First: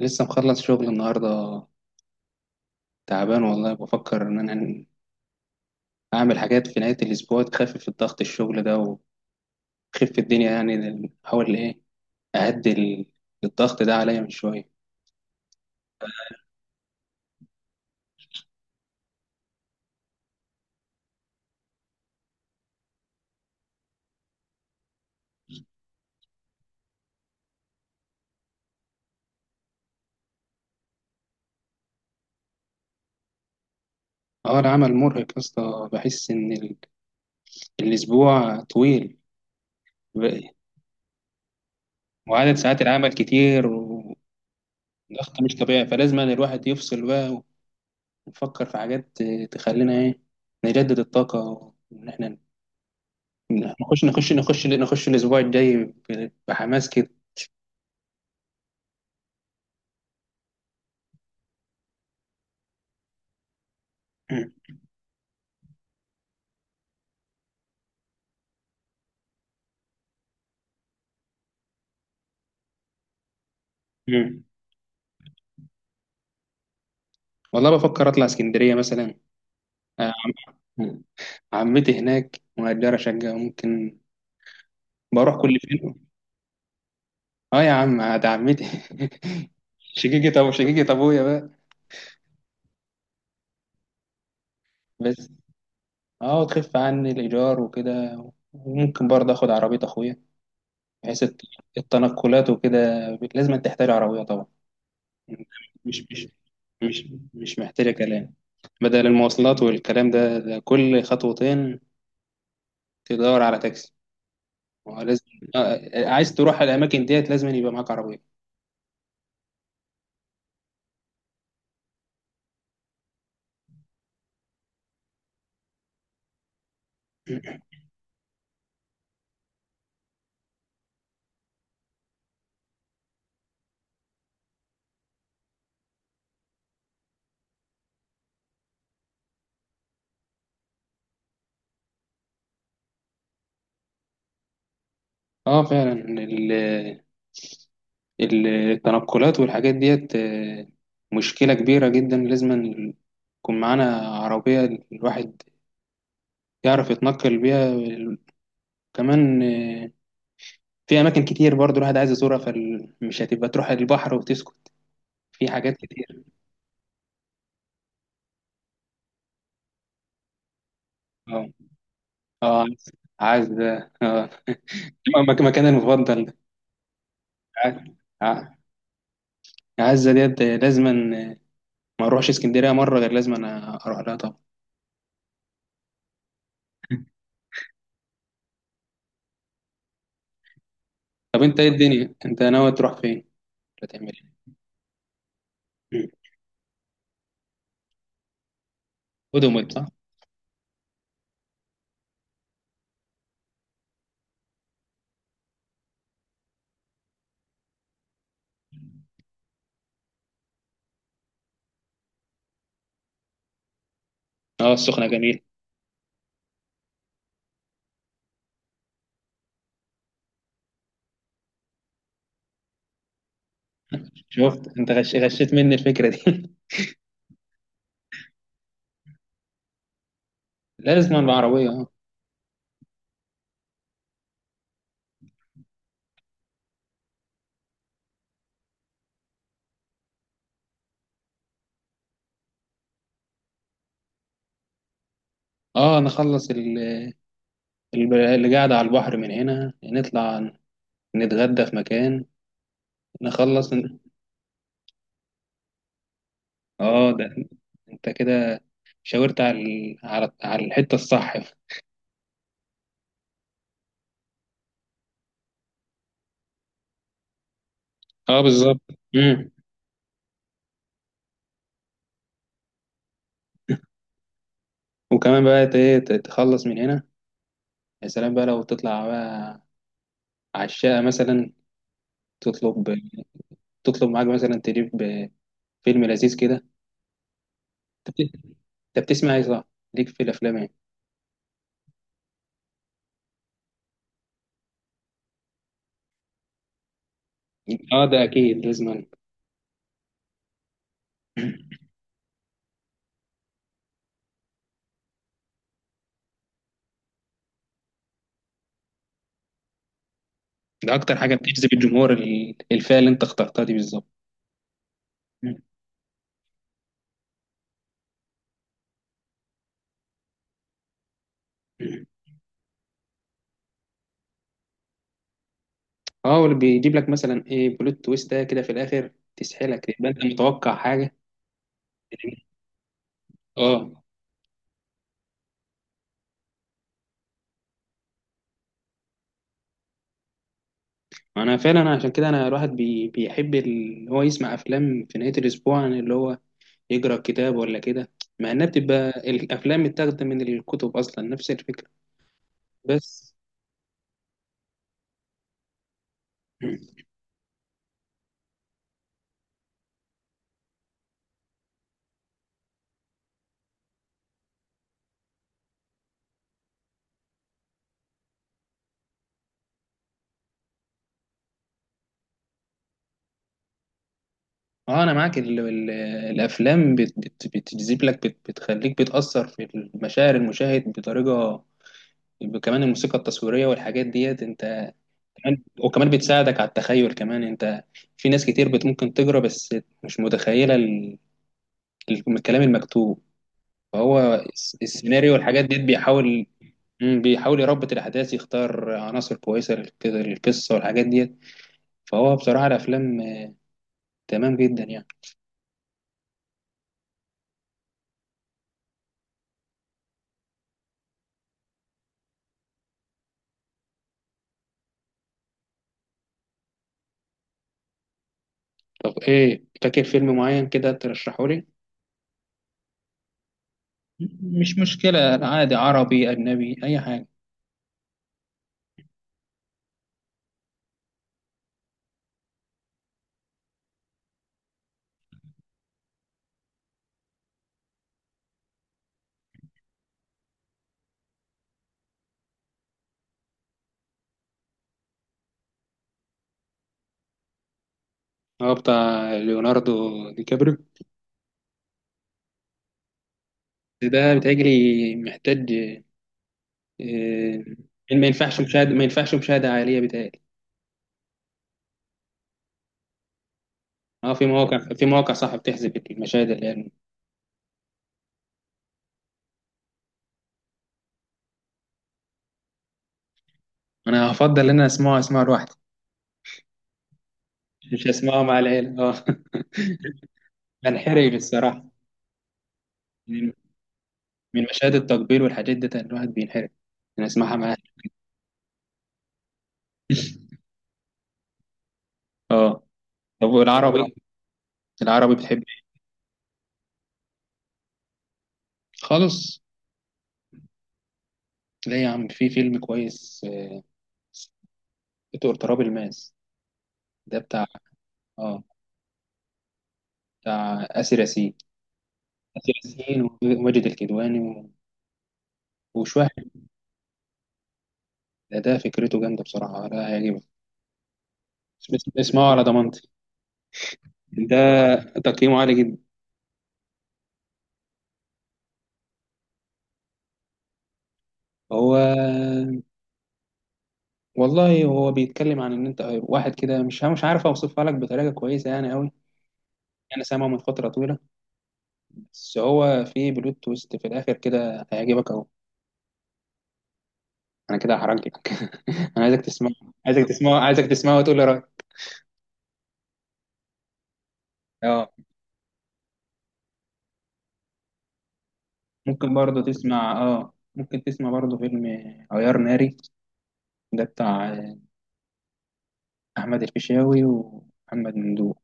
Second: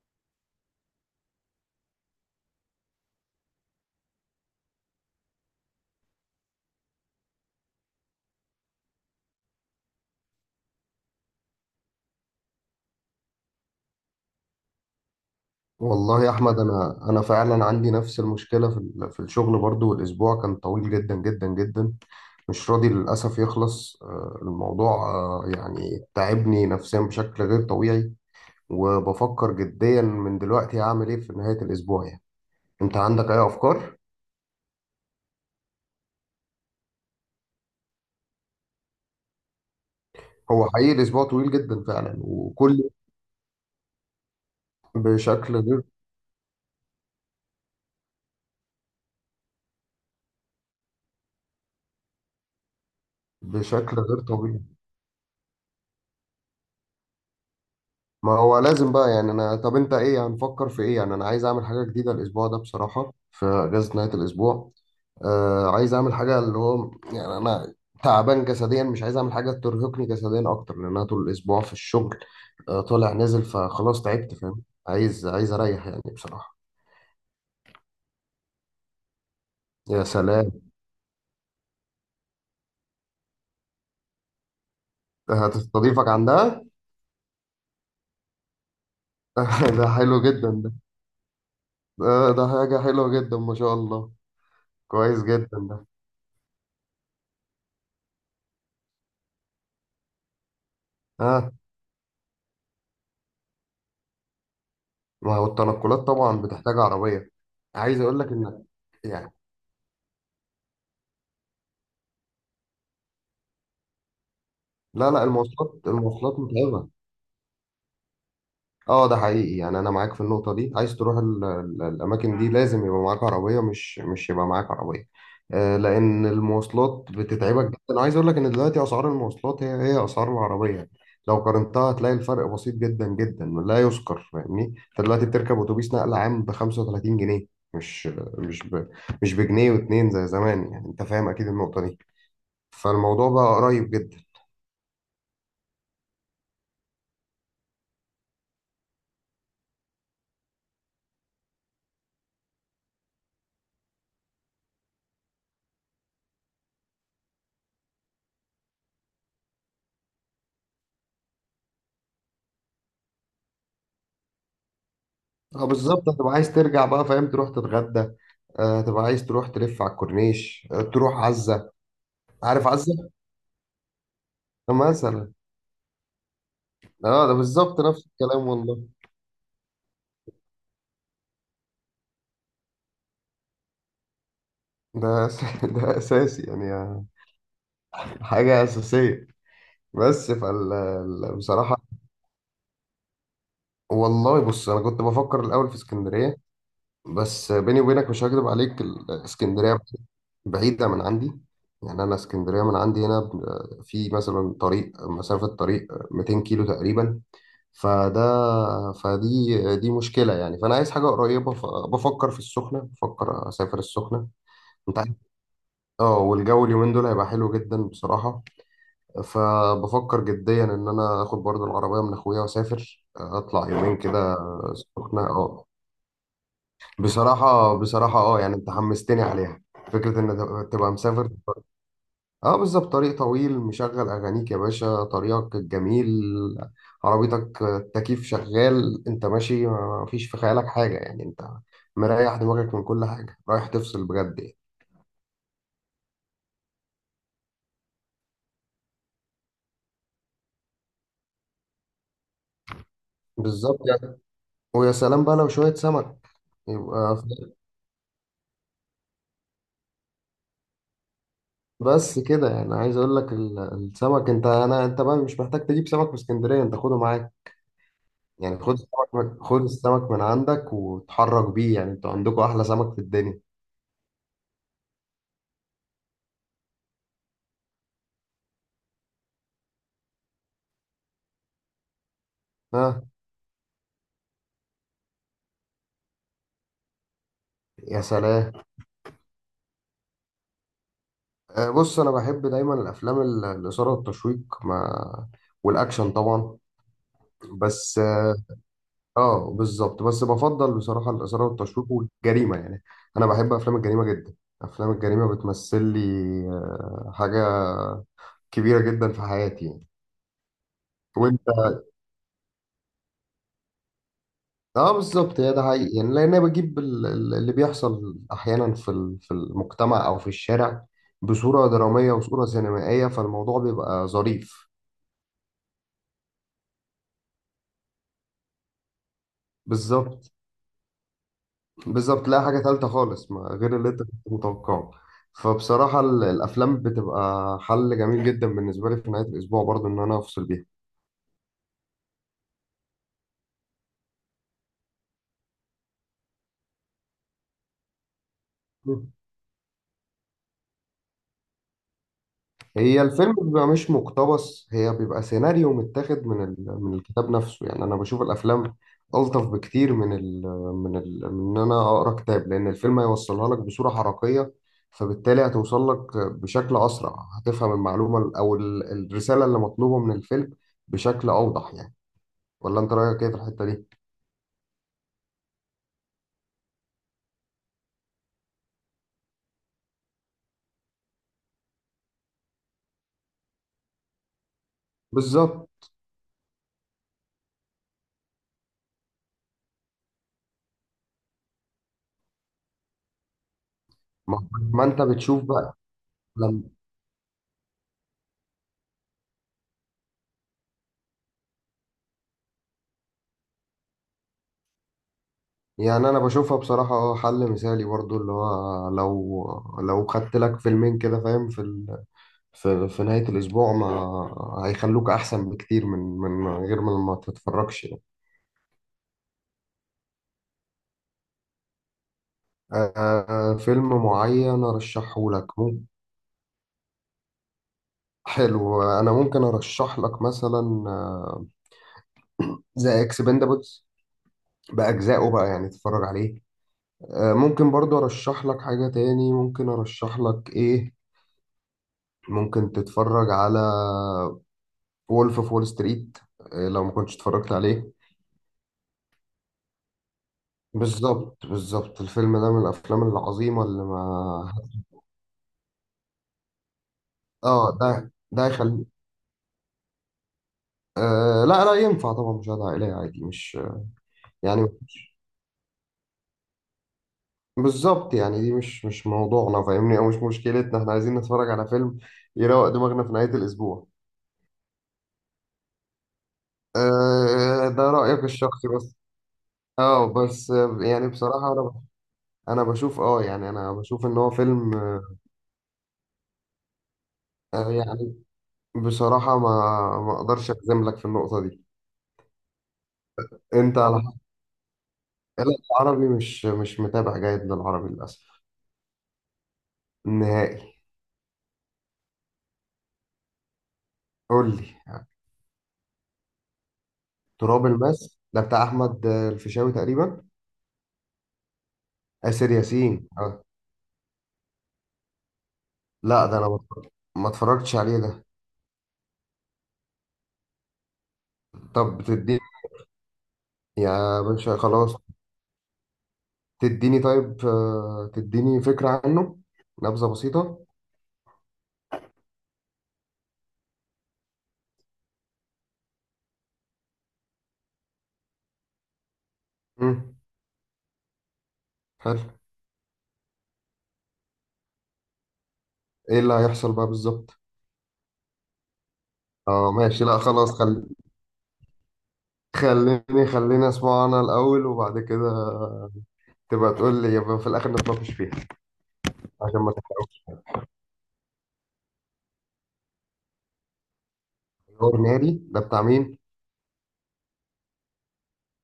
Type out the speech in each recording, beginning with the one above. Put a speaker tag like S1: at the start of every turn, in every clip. S1: لسه مخلص شغل النهاردة. تعبان والله، بفكر إن أنا أعمل حاجات في نهاية الأسبوع تخفف الضغط الشغل ده وتخف الدنيا، يعني أحاول أهدي الضغط ده عليا من شوية.
S2: والله يا احمد، انا فعلا عندي نفس المشكله في الشغل برضو، والاسبوع كان طويل جدا جدا جدا. مش راضي للاسف يخلص، الموضوع يعني تعبني نفسيا بشكل غير طبيعي. وبفكر جديا من دلوقتي هعمل ايه في نهايه الاسبوع. يعني انت عندك اي افكار؟
S1: أه، العمل مرهق يا اسطى، بحس إن الأسبوع طويل، ب-
S2: هو حقيقي الاسبوع طويل جدا فعلا
S1: وعدد ساعات
S2: وكل
S1: العمل كتير وضغط مش
S2: بشكل غير
S1: طبيعي، فلازم أن الواحد يفصل بقى ويفكر في حاجات تخلينا إيه، نجدد الطاقة، وإن إحنا
S2: بشكل
S1: نخش
S2: غير
S1: نخش
S2: طبيعي.
S1: نخش نخش الأسبوع الجاي بحماس كده.
S2: ما هو لازم بقى يعني. انا طب انت ايه هنفكر في ايه؟ يعني انا عايز اعمل حاجه جديده الاسبوع ده بصراحه، في اجازه نهايه الاسبوع. عايز اعمل حاجه اللي هو يعني انا تعبان جسديا، مش عايز اعمل حاجه ترهقني جسديا اكتر لان انا طول الاسبوع في الشغل. طالع نازل، فخلاص تعبت
S1: مم.
S2: فاهم. عايز اريح يعني بصراحه.
S1: والله بفكر اطلع اسكندريه مثلا.
S2: يا
S1: آه،
S2: سلام،
S1: عمتي هناك مؤجره شقه، ممكن بروح كل فين.
S2: هتستضيفك عندها؟
S1: اه يا عم، ده عمتي
S2: ده حلو
S1: شقيقة
S2: جدا ده.
S1: شقيقة ابويا بقى.
S2: ده حاجه حلوه جدا ما شاء الله. كويس
S1: بس
S2: جدا ده.
S1: اه، وتخف عني الايجار وكده، وممكن برضه اخد عربيه اخويا، بحيث
S2: ها.
S1: التنقلات وكده لازم تحتاج عربيه طبعا.
S2: ما هو التنقلات
S1: مش مش
S2: طبعا بتحتاج
S1: مش
S2: عربيه.
S1: مش محتاجه
S2: عايز اقول لك
S1: كلام،
S2: انك
S1: بدل
S2: يعني،
S1: المواصلات والكلام ده، ده كل خطوتين تدور على تاكسي، ما هو
S2: لا لا،
S1: لازم.
S2: المواصلات
S1: عايز
S2: المواصلات
S1: تروح على
S2: متعبه.
S1: الاماكن ديت، لازم يبقى معاك عربيه.
S2: اه، ده حقيقي يعني. انا معاك في النقطه دي، عايز تروح الاماكن دي لازم يبقى معاك عربيه، مش يبقى معاك عربيه. لان المواصلات بتتعبك جدا. انا عايز اقول لك ان دلوقتي اسعار المواصلات هي اسعار العربيه يعني. لو قارنتها هتلاقي الفرق بسيط جدا جدا لا يذكر. فاهمني، انت دلوقتي بتركب اتوبيس نقل عام ب 35 جنيه، مش مش ب... مش بجنيه واتنين زي زمان، يعني انت فاهم اكيد النقطه دي. فالموضوع بقى قريب جدا.
S1: اه فعلا، ال- التنقلات والحاجات ديت آه، مشكله كبيره جدا. لازم يكون معانا عربيه الواحد يعرف يتنقل بيها. كمان آه، في اماكن كتير برضو الواحد عايز يزورها، فمش هتبقى تروح البحر وتسكت، في
S2: اه
S1: حاجات
S2: بالظبط،
S1: كتير.
S2: هتبقى عايز ترجع بقى فاهم، تروح تتغدى. هتبقى عايز تروح تلف على الكورنيش، تروح
S1: اه.
S2: عزة.
S1: اه
S2: عارف
S1: عايز،
S2: عزة؟
S1: عايز ده اه،
S2: مثلا.
S1: مكان المفضل ده.
S2: اه، ده
S1: عايز-
S2: بالظبط نفس
S1: آه،
S2: الكلام
S1: عايز-
S2: والله.
S1: عايزة ديت لازما آه، ما اروحش اسكندريه مره غير لازم انا اروح لها طبعا.
S2: ده اساسي يعني، حاجة أساسية.
S1: طب انت ايه
S2: بصراحة.
S1: الدنيا، انت ناوي تروح فين ولا تعمل
S2: والله
S1: ايه؟
S2: بص، أنا كنت بفكر الأول في
S1: مم.
S2: اسكندرية، بس بيني وبينك مش هكذب عليك،
S1: ودومت
S2: اسكندرية
S1: صح.
S2: بعيدة من عندي. يعني أنا اسكندرية من عندي هنا في مثلا طريق، مسافة طريق 200 كيلو تقريبا. فده فدي دي مشكلة يعني. فأنا عايز حاجة قريبة، فبفكر في السخنة، بفكر أسافر السخنة.
S1: اه
S2: أنت
S1: السخنه
S2: عارف.
S1: جميل.
S2: أه، والجو اليومين دول هيبقى حلو جدا بصراحة. فبفكر جديا إن أنا آخد برضو العربية من أخويا وأسافر، أطلع يومين كده.
S1: شفت انت
S2: السخنة
S1: غشيت
S2: أه.
S1: مني الفكره دي
S2: بصراحة بصراحة، أه يعني أنت حمستني عليها، فكرة إن تبقى
S1: لازم
S2: مسافر.
S1: بعربيه اه.
S2: اه بالظبط، طريق طويل، مشغل اغانيك يا باشا، طريقك الجميل، عربيتك التكييف شغال، انت ماشي ما فيش في خيالك حاجه يعني، انت مريح دماغك من كل حاجه، رايح تفصل بجد يعني.
S1: اه، نخلص اللي قاعده على البحر، من هنا نطلع نتغدى في مكان، نخلص
S2: بالظبط يعني. ويا سلام بقى لو شويه سمك،
S1: اه
S2: يبقى
S1: ده، انت كده شاورت على على الحته الصح.
S2: بس كده يعني. عايز اقول لك السمك، انت بقى مش محتاج تجيب سمك من اسكندريه، انت خده معاك.
S1: اه
S2: يعني
S1: بالظبط. مم.
S2: خد السمك من عندك وتحرك بيه، يعني انتوا عندكم احلى سمك في الدنيا.
S1: وكمان بقى تخلص من هنا. يا سلام بقى لو تطلع بقى على الشقه مثلا، تطلب،
S2: ها،
S1: تطلب معاك مثلا، تجيب فيلم لذيذ كده.
S2: يا
S1: انت بت-
S2: سلام.
S1: أنت بتسمع ايه صح؟ ليك في الافلام يعني.
S2: بص انا بحب دايما الافلام الاثاره والتشويق ما والاكشن طبعا. بس
S1: اه ده
S2: اه
S1: اكيد لازم.
S2: آه، بالظبط، بس بفضل بصراحه الاثاره والتشويق والجريمه يعني. انا بحب افلام الجريمه جدا. افلام الجريمه بتمثل لي حاجه كبيره جدا في حياتي يعني.
S1: ده اكتر حاجه
S2: وانت.
S1: بتجذب الجمهور الفئه اللي انت اخترتها دي بالظبط.
S2: اه بالظبط، هي ده حقيقي يعني. لان انا بجيب اللي بيحصل احيانا في المجتمع او في الشارع بصوره دراميه وصوره سينمائيه، فالموضوع بيبقى ظريف.
S1: اه واللي بيجيب لك مثلا ايه، بلوت تويست ده كده في الاخر، تسحلك، تبقى انت
S2: بالظبط
S1: متوقع حاجه.
S2: بالظبط، لا حاجة تالتة خالص ما غير اللي
S1: اه
S2: انت كنت متوقعه. فبصراحة الأفلام بتبقى حل جميل جدا بالنسبة لي في نهاية الأسبوع برضو إن أنا أفصل بيها.
S1: انا فعلا، عشان كده انا الواحد بيحب اللي هو يسمع افلام في نهايه الاسبوع عن اللي هو يقرا كتاب ولا كده، مع انها بتبقى
S2: مم.
S1: الافلام متاخده من الكتب اصلا نفس الفكره.
S2: هي الفيلم
S1: بس
S2: بيبقى مش مقتبس، هي بيبقى سيناريو متاخد من الكتاب نفسه. يعني أنا بشوف الأفلام ألطف بكتير من إن أنا أقرأ كتاب، لأن الفيلم هيوصلها لك بصورة حركية، فبالتالي هتوصل لك بشكل أسرع، هتفهم المعلومة أو الرسالة اللي مطلوبة من الفيلم بشكل أوضح يعني. ولا انت رايك ايه في الحته دي؟
S1: اه، انا معاك، ال ال الافلام بت بت بتجذب لك، بتخليك بتاثر في المشاعر المشاهد بطريقه، كمان الموسيقى التصويريه والحاجات ديت انت، كمان
S2: بالظبط.
S1: وكمان بتساعدك على التخيل كمان انت، في ناس كتير ممكن تقرا بس مش متخيله الكلام المكتوب، فهو
S2: ما, ما انت
S1: السيناريو
S2: بتشوف
S1: والحاجات
S2: بقى
S1: ديت بيحاول،
S2: لما.
S1: مم، بيحاول يربط الأحداث، يختار عناصر كويسة للقصة والحاجات ديت. فهو بصراحة الأفلام آه، تمام جدا يعني.
S2: يعني انا بشوفها بصراحه، اه، حل مثالي برضو اللي هو، لو خدت لك فيلمين كده فاهم في ال... في في نهايه الاسبوع، ما هيخلوك احسن بكتير من غير ما تتفرجش يعني.
S1: طب إيه، فاكر فيلم معين كده ترشحه لي؟
S2: فيلم معين
S1: مش مشكلة،
S2: ارشحه لك؟
S1: عادي عربي أجنبي أي حاجة.
S2: حلو، انا ممكن ارشح لك مثلا ذا اكسبندبلز، باجزائه بقى يعني تتفرج عليه. ممكن برضو ارشح لك حاجة تاني. ممكن ارشح لك ايه ممكن تتفرج على وولف اوف وول ستريت، لو ما كنتش اتفرجت عليه.
S1: هو بتاع ليوناردو دي كابريو.
S2: بالظبط بالظبط، الفيلم ده من الافلام العظيمة اللي ما.
S1: ده بيتهيألي محتاج
S2: اه ده
S1: آه، ما
S2: ده
S1: ينفعش
S2: يخلي.
S1: مشاهدة، ما ينفعش مشاهدة عائلية بيتهيألي.
S2: لا لا، ينفع طبعا مشاهدة عائلية عادي، مش
S1: اه، في
S2: يعني.
S1: مواقع، في مواقع صح بتحذف المشاهد اللي يعني.
S2: بالظبط يعني. دي مش موضوعنا فاهمني، او مش مشكلتنا. احنا عايزين نتفرج على فيلم يروق دماغنا في نهاية الاسبوع.
S1: أنا هفضل إن أنا أسمعه، أسمعه لوحدي،
S2: ده
S1: مش
S2: رأيك
S1: أسمعه مع
S2: الشخصي بس.
S1: العيلة اه.
S2: اه بس يعني
S1: هنحرج
S2: بصراحة، انا
S1: بالصراحة،
S2: انا بشوف، اه يعني
S1: من
S2: انا بشوف ان هو
S1: من
S2: فيلم.
S1: مشاهد التقبيل والحاجات دي الواحد بينحرج أنا أسمعها
S2: آه،
S1: معاه
S2: يعني بصراحة ما اقدرش اجزم لك في النقطة دي.
S1: اه طب،
S2: انت على
S1: والعربي
S2: حق.
S1: العربي
S2: لا،
S1: بتحب إيه؟
S2: العربي مش متابع جيد للعربي للاسف،
S1: خالص.
S2: نهائي.
S1: لا يا عم، في فيلم كويس آه،
S2: قول لي.
S1: دكتور تراب الماس. ده بتاع
S2: تراب الماس ده
S1: اه،
S2: بتاع احمد الفيشاوي تقريبا؟
S1: بتاع آسر ياسين.
S2: آسر
S1: آسر
S2: ياسين
S1: ياسين وماجد الكدواني
S2: لا،
S1: وشوية.
S2: ده انا ما اتفرجتش عليه ده.
S1: ده فكرته جامدة بصراحة، ده هيعجبك.
S2: طب بتديني؟
S1: اسمعه على ضمانتي،
S2: يا باشا
S1: ده
S2: خلاص.
S1: تقييمه عالي جدا.
S2: تديني طيب، تديني فكرة عنه، نبذة بسيطة.
S1: هو والله هو بيتكلم عن ان انت واحد كده، مش مش عارف اوصفها لك بطريقة كويسة يعني قوي.
S2: مم.
S1: انا سامعه من فترة طويلة.
S2: حلو.
S1: بس هو في بلوت تويست في الاخر كده هيعجبك اهو.
S2: ايه اللي هيحصل بقى بالظبط؟
S1: انا كده هحرجك انا عايزك تسمعه،
S2: اه ماشي، لا خلاص
S1: عايزك تسمعه وتقول لي رأيك.
S2: خليني خليني اسمعه انا الاول وبعد
S1: اه،
S2: كده تبقى تقول لي، يبقى في الاخر نتناقش فيها
S1: ممكن
S2: عشان
S1: برضه
S2: ما.
S1: تسمع، اه ممكن تسمع برضه فيلم عيار ناري. ده بتاع آه،
S2: تحور ناري ده بتاع مين؟
S1: احمد الفيشاوي ومحمد ممدوح.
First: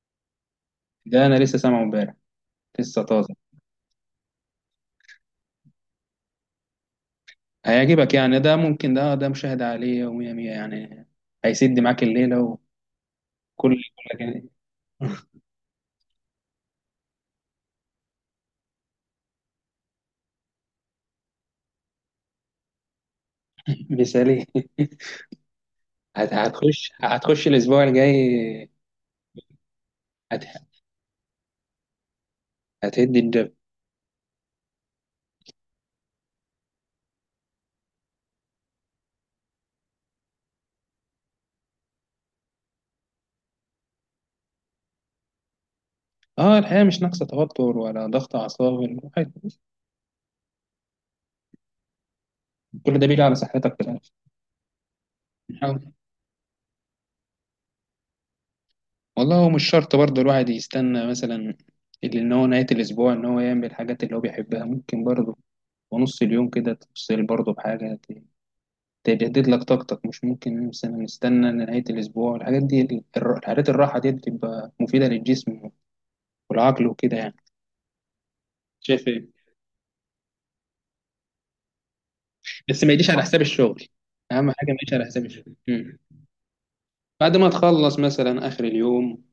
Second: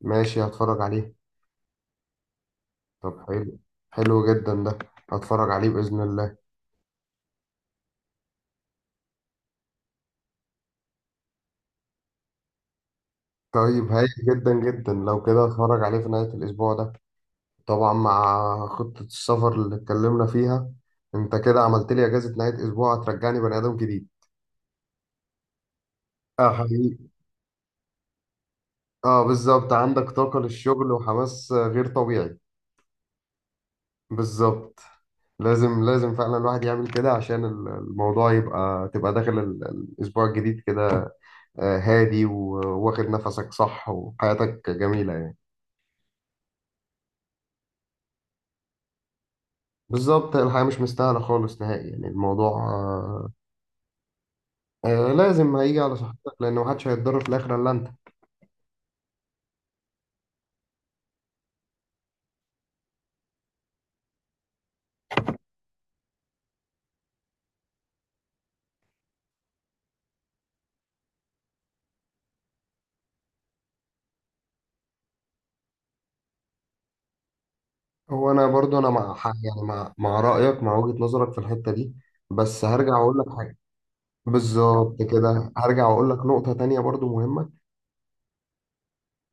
S2: ماشي هتفرج عليه.
S1: ده انا لسه سامعه امبارح، لسه
S2: طب
S1: طازه.
S2: حلو، حلو جدا ده، هتفرج عليه باذن الله.
S1: هيعجبك يعني، ده ممكن، ده مشاهدة عالية ومية مية يعني، هيسد معاك الليلة وكل
S2: طيب هايل
S1: كل كده.
S2: جدا جدا لو كده، هتفرج عليه في نهايه الاسبوع ده طبعا، مع خطه السفر اللي اتكلمنا فيها. انت كده عملت لي اجازه نهايه اسبوع هترجعني بني ادم جديد.
S1: مثالي،
S2: اه حقيقي.
S1: هتخش الأسبوع الجاي،
S2: اه بالظبط، عندك طاقه
S1: هت-
S2: للشغل وحماس غير طبيعي.
S1: هتهد الدب.
S2: بالظبط. لازم لازم فعلا الواحد يعمل كده، عشان الموضوع تبقى داخل الأسبوع الجديد كده، هادي وواخد نفسك صح، وحياتك جميلة يعني.
S1: اه الحقيقة مش ناقصة توتر ولا ضغط أعصاب الواحد،
S2: بالظبط. الحياة مش مستاهلة خالص نهائي يعني، الموضوع.
S1: كل ده بيجي
S2: آه،
S1: على صحتك في
S2: لازم
S1: الآخر.
S2: هيجي على صحتك، لأن محدش هيتضرر في الآخر إلا أنت.
S1: والله هو مش شرط برضه الواحد يستنى مثلا اللي ان هو نهاية الأسبوع إن هو يعمل الحاجات اللي هو بيحبها، ممكن برضه ونص اليوم كده تفصل برضه بحاجة تجدد لك طاقتك. مش ممكن مثلا نستنى نهاية الأسبوع، الحاجات دي الحاجات الراحة دي بتبقى مفيدة للجسم والعقل وكده يعني.
S2: هو أنا برضو، أنا
S1: شايف
S2: مع
S1: إيه؟
S2: حق يعني، مع رأيك، مع وجهة نظرك في الحتة دي. بس
S1: بس ما
S2: هرجع
S1: يجيش
S2: أقول
S1: على
S2: لك
S1: حساب
S2: حاجة.
S1: الشغل، أهم حاجة ما يجيش
S2: بالظبط
S1: على حساب
S2: كده.
S1: الشغل.
S2: هرجع
S1: مم.
S2: أقول لك نقطة تانية برضو
S1: بعد ما
S2: مهمة.
S1: تخلص مثلا آخر اليوم،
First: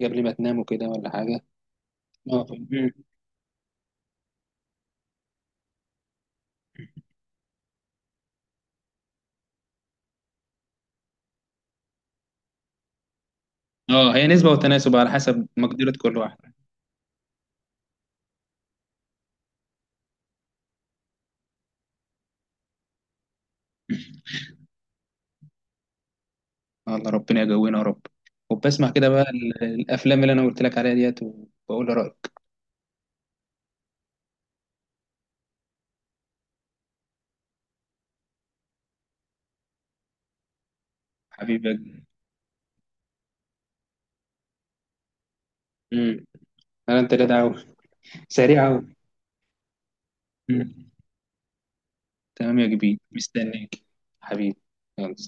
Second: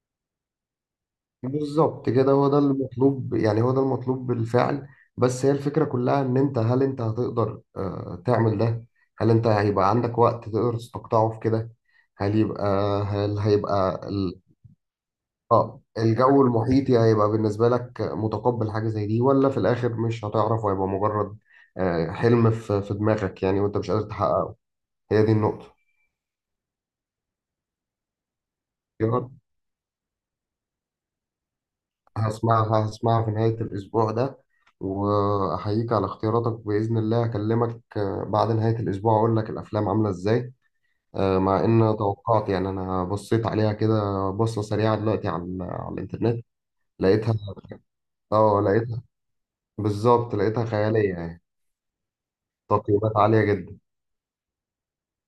S1: قبل ما تنام وكده ولا حاجة.
S2: بالظبط كده،
S1: اه.
S2: هو ده
S1: مم.
S2: المطلوب يعني، هو ده المطلوب بالفعل. بس هي الفكرة كلها، ان انت هل انت هتقدر تعمل ده؟ هل انت هيبقى عندك وقت تقدر تستقطعه في كده؟ هل يبقى هل هيبقى
S1: اه، هي نسبة وتناسب على حسب
S2: اه،
S1: مقدرة كل واحد.
S2: الجو المحيطي هيبقى بالنسبة لك متقبل حاجة زي دي، ولا في الاخر مش هتعرف وهيبقى مجرد حلم في دماغك يعني، وانت مش قادر تحققه. هي دي النقطة.
S1: الله ربنا يجوينا يا رب. وبسمع كده بقى الافلام اللي انا قلت لك عليها ديت، وبقول لي رايك.
S2: هسمعها هسمعها في نهاية الأسبوع ده، وأحييك على اختياراتك بإذن الله. أكلمك بعد نهاية الأسبوع أقول لك الأفلام عاملة إزاي. مع
S1: حبيبي يا
S2: إن
S1: كبير.
S2: توقعت، يعني أنا بصيت عليها كده، بصة سريعة دلوقتي على
S1: امم.
S2: الإنترنت،
S1: انا انت لا
S2: لقيتها.
S1: دعوه،
S2: أه
S1: سريع قوي.
S2: لقيتها، بالظبط لقيتها خيالية يعني،
S1: تمام يا كبير،
S2: تقييمات عالية
S1: مستنيك.
S2: جدا.
S1: حبيبي، يلا.